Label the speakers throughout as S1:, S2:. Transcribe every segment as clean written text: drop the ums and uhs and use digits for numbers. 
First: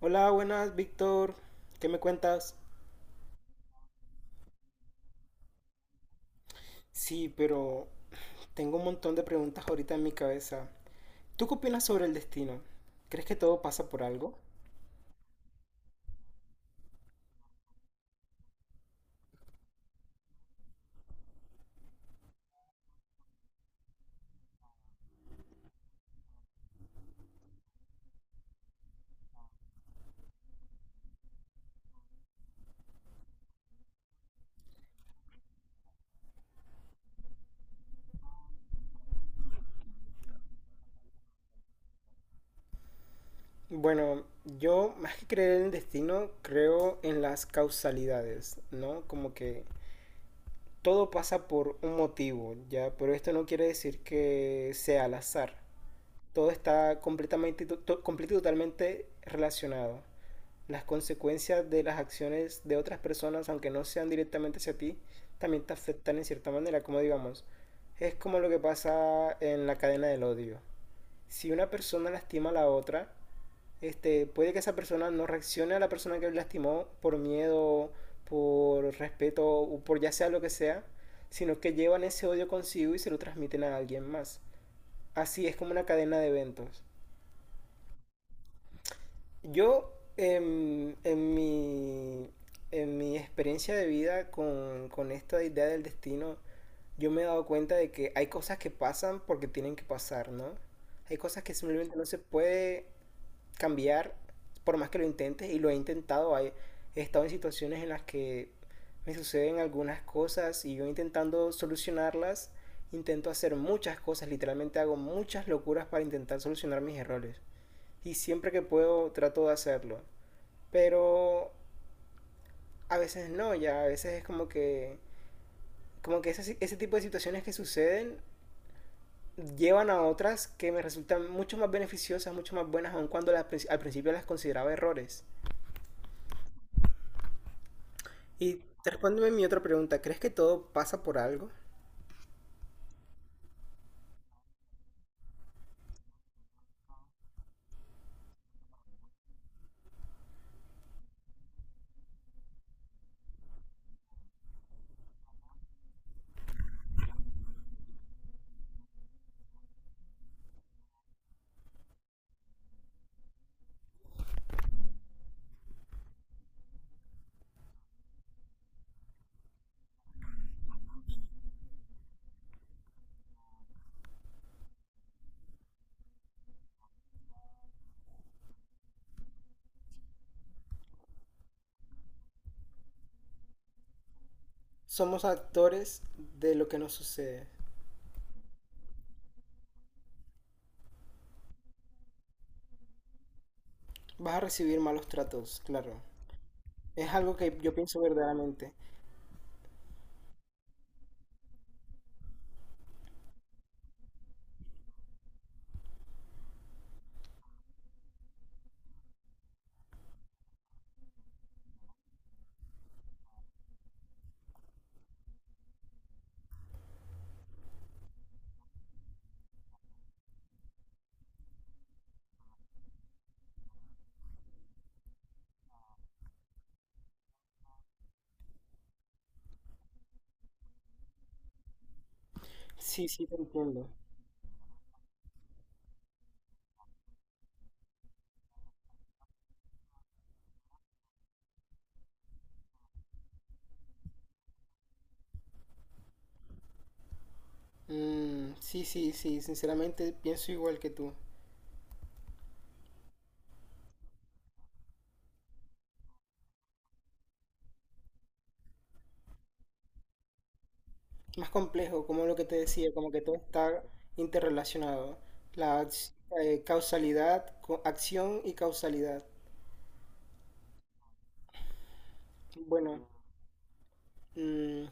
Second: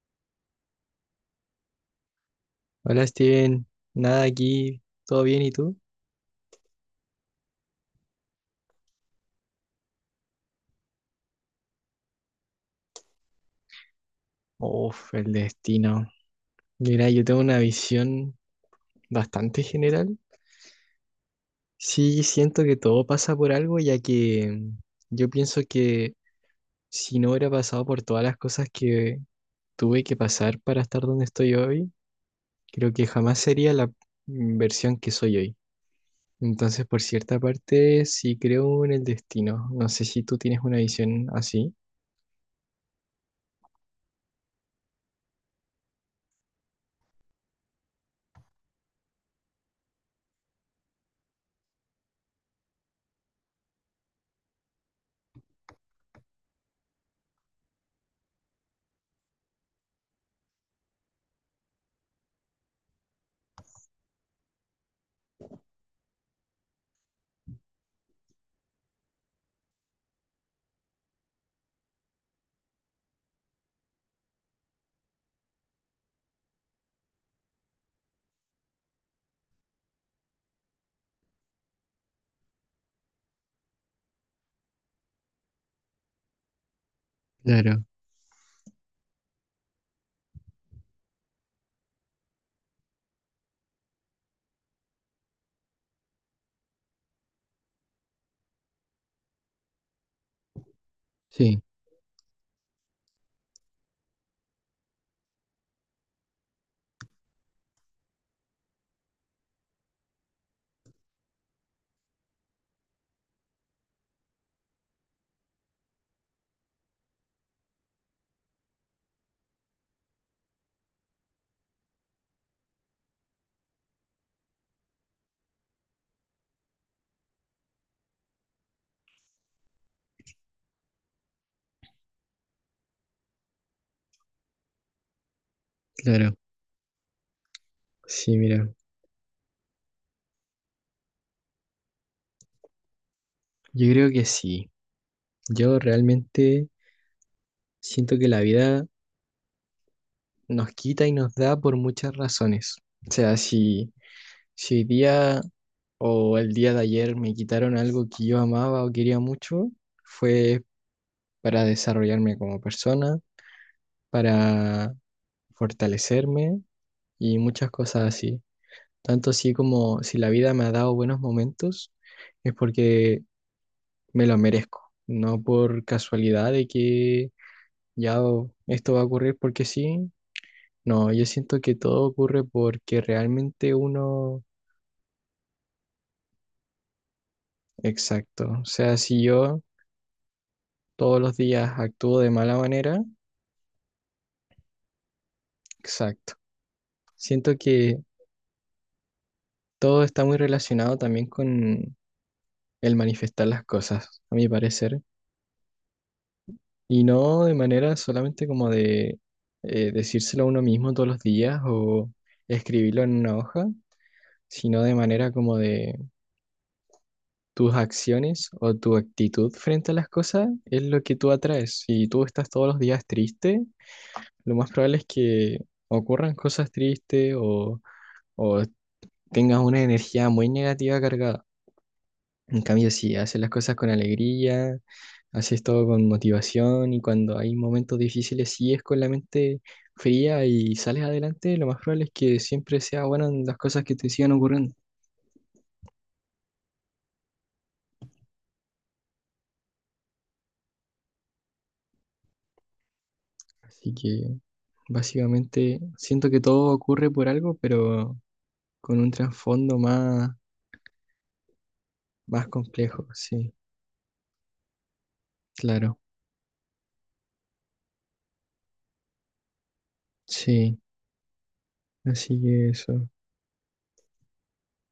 S1: Hola, buenas, Víctor. ¿Qué me cuentas?
S2: Hola Steven, nada aquí, ¿todo bien y tú?
S1: Sí, pero tengo un montón de preguntas ahorita en mi cabeza. ¿Tú qué opinas sobre el destino? ¿Crees que todo pasa por algo?
S2: Uf, el destino. Mira, yo tengo una visión bastante general. Sí, siento que todo pasa por algo, ya que yo pienso que si no hubiera pasado por todas las cosas que tuve que pasar para estar donde estoy hoy, creo que jamás sería la versión que soy hoy. Entonces, por cierta parte, sí creo en el destino. No sé si tú tienes una visión así.
S1: Bueno, yo más que creer en el destino, creo en las causalidades, ¿no? Como que todo pasa por un motivo, ¿ya? Pero esto no quiere decir que sea al azar. Todo está completamente, y completo y totalmente relacionado. Las consecuencias de las acciones de otras personas, aunque no sean directamente hacia ti, también te afectan en cierta manera, como digamos, es como lo que pasa en la cadena del odio. Si una persona lastima a la otra, este, puede que esa persona no reaccione a la persona que lastimó por miedo, por respeto o por ya sea lo que sea, sino que llevan ese odio consigo y se lo transmiten a alguien más. Así es como una cadena de eventos.
S2: Claro,
S1: Yo, en mi experiencia de vida con esta idea del destino, yo me he dado cuenta de que hay cosas que pasan porque tienen que pasar, ¿no? Hay cosas que
S2: sí,
S1: simplemente no se puede cambiar por más que lo intentes y lo he intentado. Hay, he estado en situaciones en las que me suceden algunas cosas y yo intentando solucionarlas, intento hacer muchas cosas, literalmente hago muchas locuras para intentar solucionar mis errores y siempre que puedo trato de hacerlo. Pero a veces no, ya a veces es como que ese, ese tipo de situaciones que suceden llevan a otras que me resultan mucho más beneficiosas, mucho más buenas, aun cuando las, al principio las consideraba errores.
S2: claro. Sí,
S1: Y
S2: mira.
S1: respóndeme mi otra pregunta, ¿crees que todo pasa por algo?
S2: Yo creo que sí. Yo realmente siento que la vida nos quita y nos da por muchas razones. O sea, si hoy día o el día de ayer me quitaron algo que yo amaba o quería mucho, fue para desarrollarme como persona, para fortalecerme y muchas cosas así. Tanto así como si la vida me ha dado buenos momentos, es porque me lo merezco, no por casualidad de que ya esto va a ocurrir porque sí. No, yo siento que todo ocurre porque realmente uno,
S1: Somos actores de lo que nos sucede.
S2: exacto, o sea, si yo todos los días actúo de mala manera,
S1: Vas a recibir malos tratos, claro.
S2: exacto.
S1: Es algo que
S2: Siento
S1: yo
S2: que
S1: pienso verdaderamente.
S2: todo está muy relacionado también con el manifestar las cosas, a mi parecer, y no de manera solamente como de decírselo a uno mismo todos los días o escribirlo en una hoja, sino de manera como de tus acciones o tu actitud frente a las cosas es lo que tú atraes. Si tú estás todos los días triste, lo más probable es que ocurran cosas tristes o tengas una energía muy negativa cargada. En cambio,
S1: Sí,
S2: si
S1: sí, te
S2: haces las cosas con
S1: entiendo.
S2: alegría, haces todo con motivación y cuando hay momentos difíciles sigues con la mente fría y sales adelante, lo más probable es que siempre sea bueno en las cosas que te sigan ocurriendo.
S1: Mm, sí, sí, sí, sinceramente pienso igual que tú.
S2: Así que básicamente siento que todo ocurre por algo, pero con un trasfondo más,
S1: Más complejo, como lo que
S2: más
S1: te decía,
S2: complejo,
S1: como que todo
S2: sí,
S1: está interrelacionado. La
S2: claro,
S1: ac- causalidad, acción y causalidad.
S2: sí, así que
S1: Bueno,
S2: eso,
S1: mm,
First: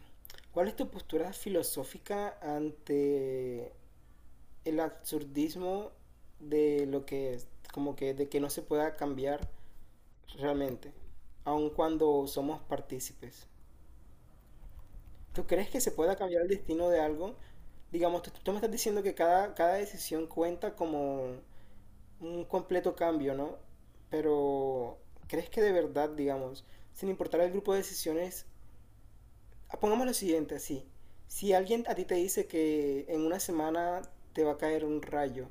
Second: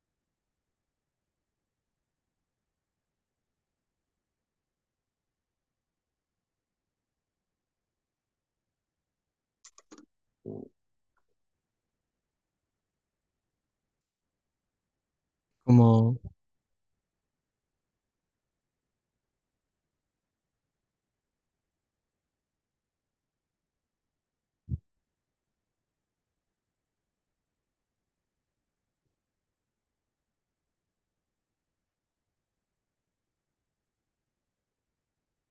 S1: ¿cuál es tu postura filosófica ante el absurdismo de lo que es? Como que de que no se pueda cambiar realmente, aun cuando somos partícipes. ¿Tú crees que se
S2: como
S1: pueda cambiar el destino de algo? Digamos, tú me estás diciendo que cada decisión cuenta como un completo cambio, ¿no? Pero, ¿crees que de verdad, digamos, sin importar el grupo de decisiones, ah, pongamos lo siguiente así, si alguien a ti te dice que en una semana te va a caer un rayo,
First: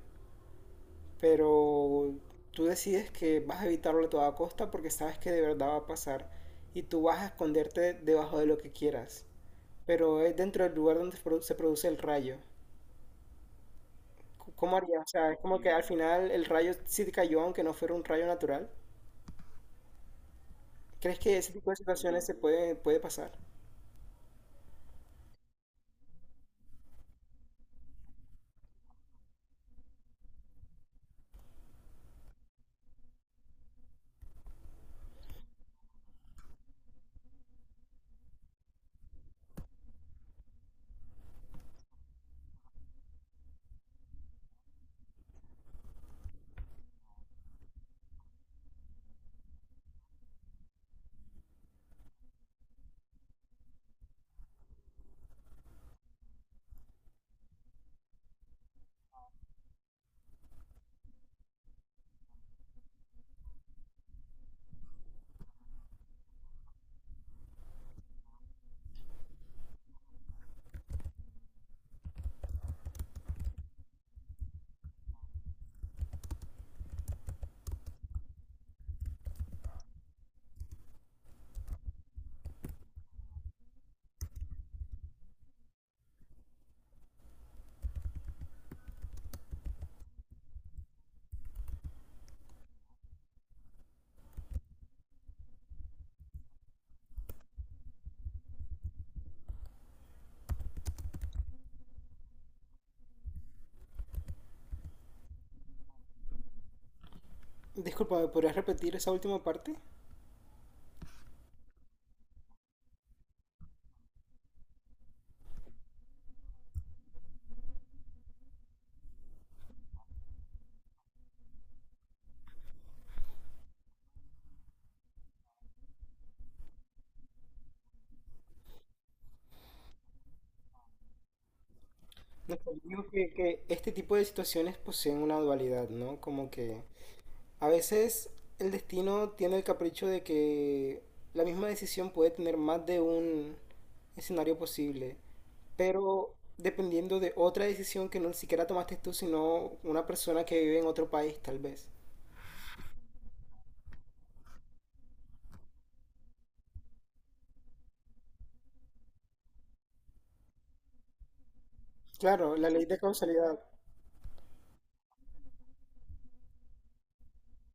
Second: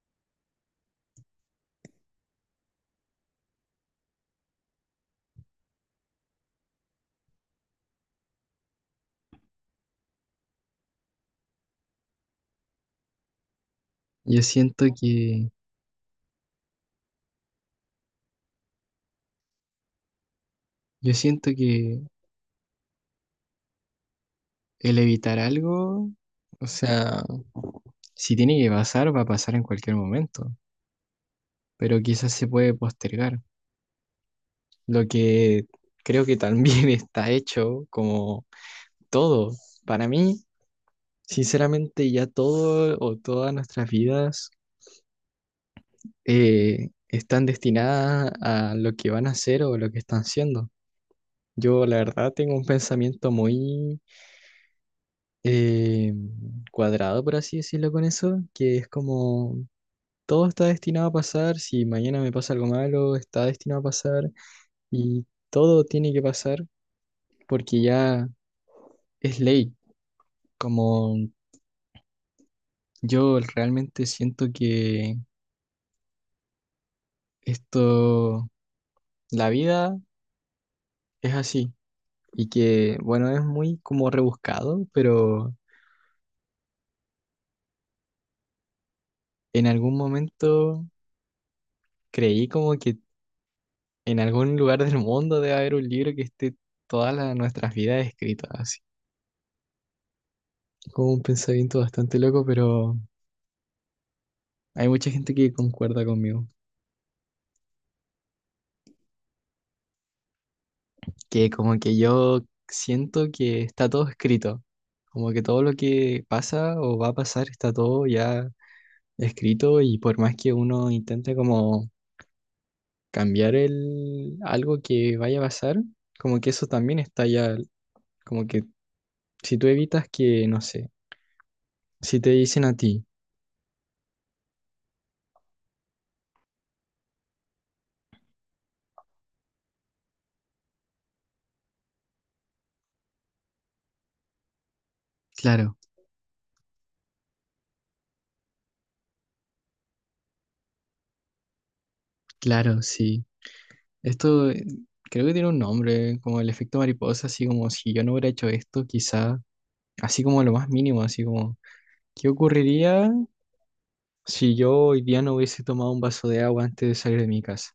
S1: pero tú decides que vas a evitarlo a toda costa porque sabes que de verdad va a pasar y tú vas a esconderte debajo de lo que quieras, pero es dentro del lugar donde se produce el rayo.
S2: yo
S1: ¿Cómo
S2: siento
S1: harías? O sea, es
S2: que,
S1: como que al final el rayo sí te cayó aunque no fuera un rayo natural.
S2: yo
S1: ¿Crees que
S2: siento
S1: ese tipo de
S2: que
S1: situaciones puede pasar?
S2: el evitar algo, o sea, si tiene que pasar, va a pasar en cualquier momento, pero quizás se puede postergar, lo que creo que también está hecho como todo, para mí, sinceramente ya todo o todas nuestras vidas están destinadas a lo que van a hacer o lo que están siendo. Yo la verdad tengo un pensamiento muy eh, cuadrado, por así decirlo, con eso, que es como todo está destinado a pasar, si mañana me pasa algo malo, está destinado a pasar y todo tiene que pasar porque ya es ley. Como yo realmente siento que esto, la vida es así y que, bueno, es muy como rebuscado, pero en algún momento creí como que en algún lugar del mundo debe haber un libro que esté todas las- nuestras vidas escritas, así. Como un pensamiento bastante loco, pero hay mucha gente que concuerda conmigo,
S1: Disculpa, ¿me podrías repetir esa última parte?
S2: que como que yo siento que está todo escrito, como que todo lo que pasa o va a pasar está todo ya escrito y por más que uno intente como cambiar el algo que vaya a pasar, como que eso también está ya, como que si tú evitas que, no sé, si te
S1: No,
S2: dicen a
S1: pues,
S2: ti,
S1: que este tipo de situaciones poseen una dualidad, ¿no? Como que, a veces, el destino tiene el capricho de que la misma decisión puede tener más de un escenario posible,
S2: claro,
S1: pero dependiendo de otra decisión que no siquiera tomaste tú, sino una persona que vive en otro país, tal vez.
S2: claro, sí. Esto creo que tiene un nombre, como el efecto mariposa, así como si yo no hubiera hecho esto, quizá, así como lo más mínimo, así como, ¿qué
S1: Claro, la ley de
S2: ocurriría
S1: causalidad.
S2: si yo hoy día no hubiese tomado un vaso de agua antes de salir de mi casa?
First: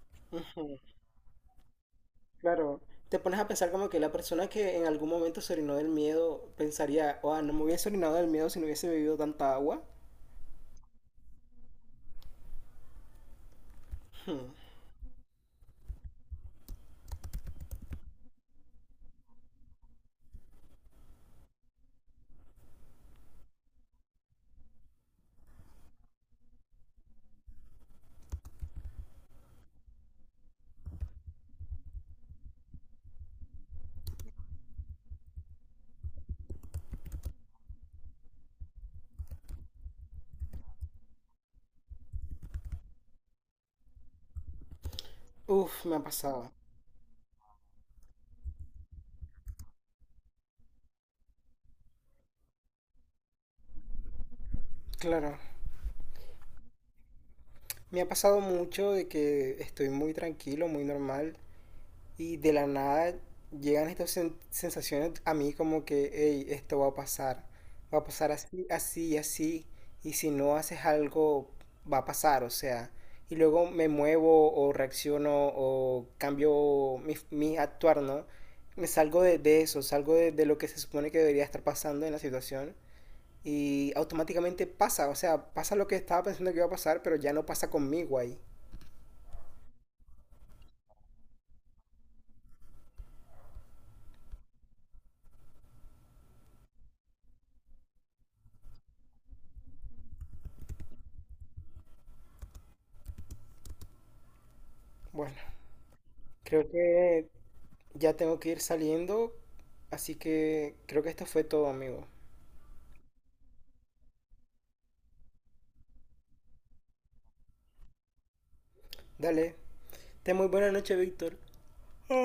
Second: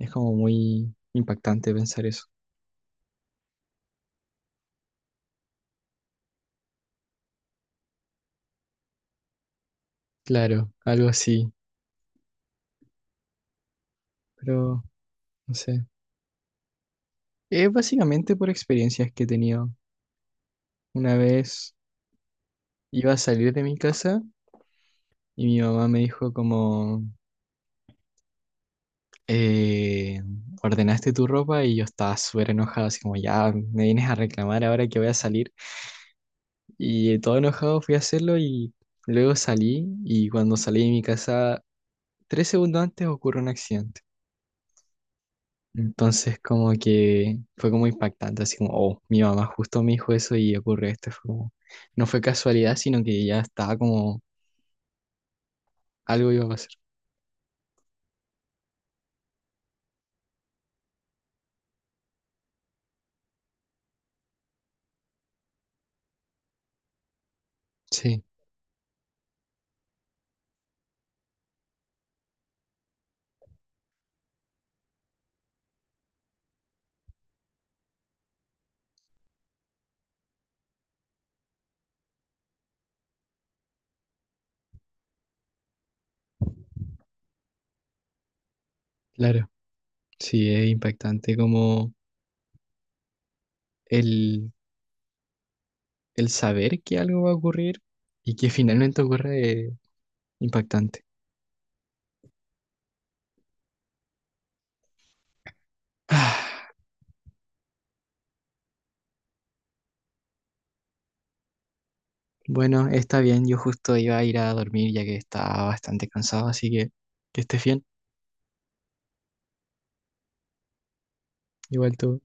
S2: Es como muy impactante pensar eso.
S1: Claro, te pones a pensar como que la persona que en algún momento se orinó del miedo pensaría, oh, no me hubiese orinado del miedo si no hubiese bebido tanta agua.
S2: Claro, algo así, pero no sé. Es básicamente por experiencias que he tenido. Una vez iba a salir de mi casa y mi mamá me dijo como... eh, ordenaste tu ropa y yo estaba súper enojado, así como ya me vienes a reclamar ahora que voy a salir. Y todo enojado fui a hacerlo y luego salí y cuando salí de mi casa, 3 segundos antes ocurre un accidente.
S1: Uf, me ha
S2: Entonces
S1: pasado.
S2: como que fue como impactante, así como, oh, mi mamá justo me dijo eso y ocurre esto. Fue como- no fue casualidad, sino que ya estaba como
S1: Claro,
S2: algo iba a pasar.
S1: me ha pasado mucho de que estoy muy tranquilo, muy normal. Y de la nada llegan estas sensaciones a mí como que, hey, esto va a pasar. Va a
S2: Sí,
S1: pasar así, así, y así. Y si no haces algo, va a pasar, o sea. Y luego me muevo o reacciono o cambio mi actuar, ¿no? Me salgo de eso, salgo de lo que se supone que debería estar pasando en la situación. Y automáticamente pasa, o sea, pasa lo que estaba pensando que iba a pasar, pero ya no pasa conmigo ahí.
S2: claro, sí, es impactante como el el saber que algo va a ocurrir y que finalmente ocurre impactante.
S1: Bueno,
S2: Ah,
S1: creo que ya tengo que ir saliendo, así que creo que esto fue todo, amigo.
S2: bueno, está bien, yo justo iba a ir a dormir ya que estaba bastante cansado, así que estés bien,
S1: Dale. Ten muy buena noche, Víctor.
S2: igual tú.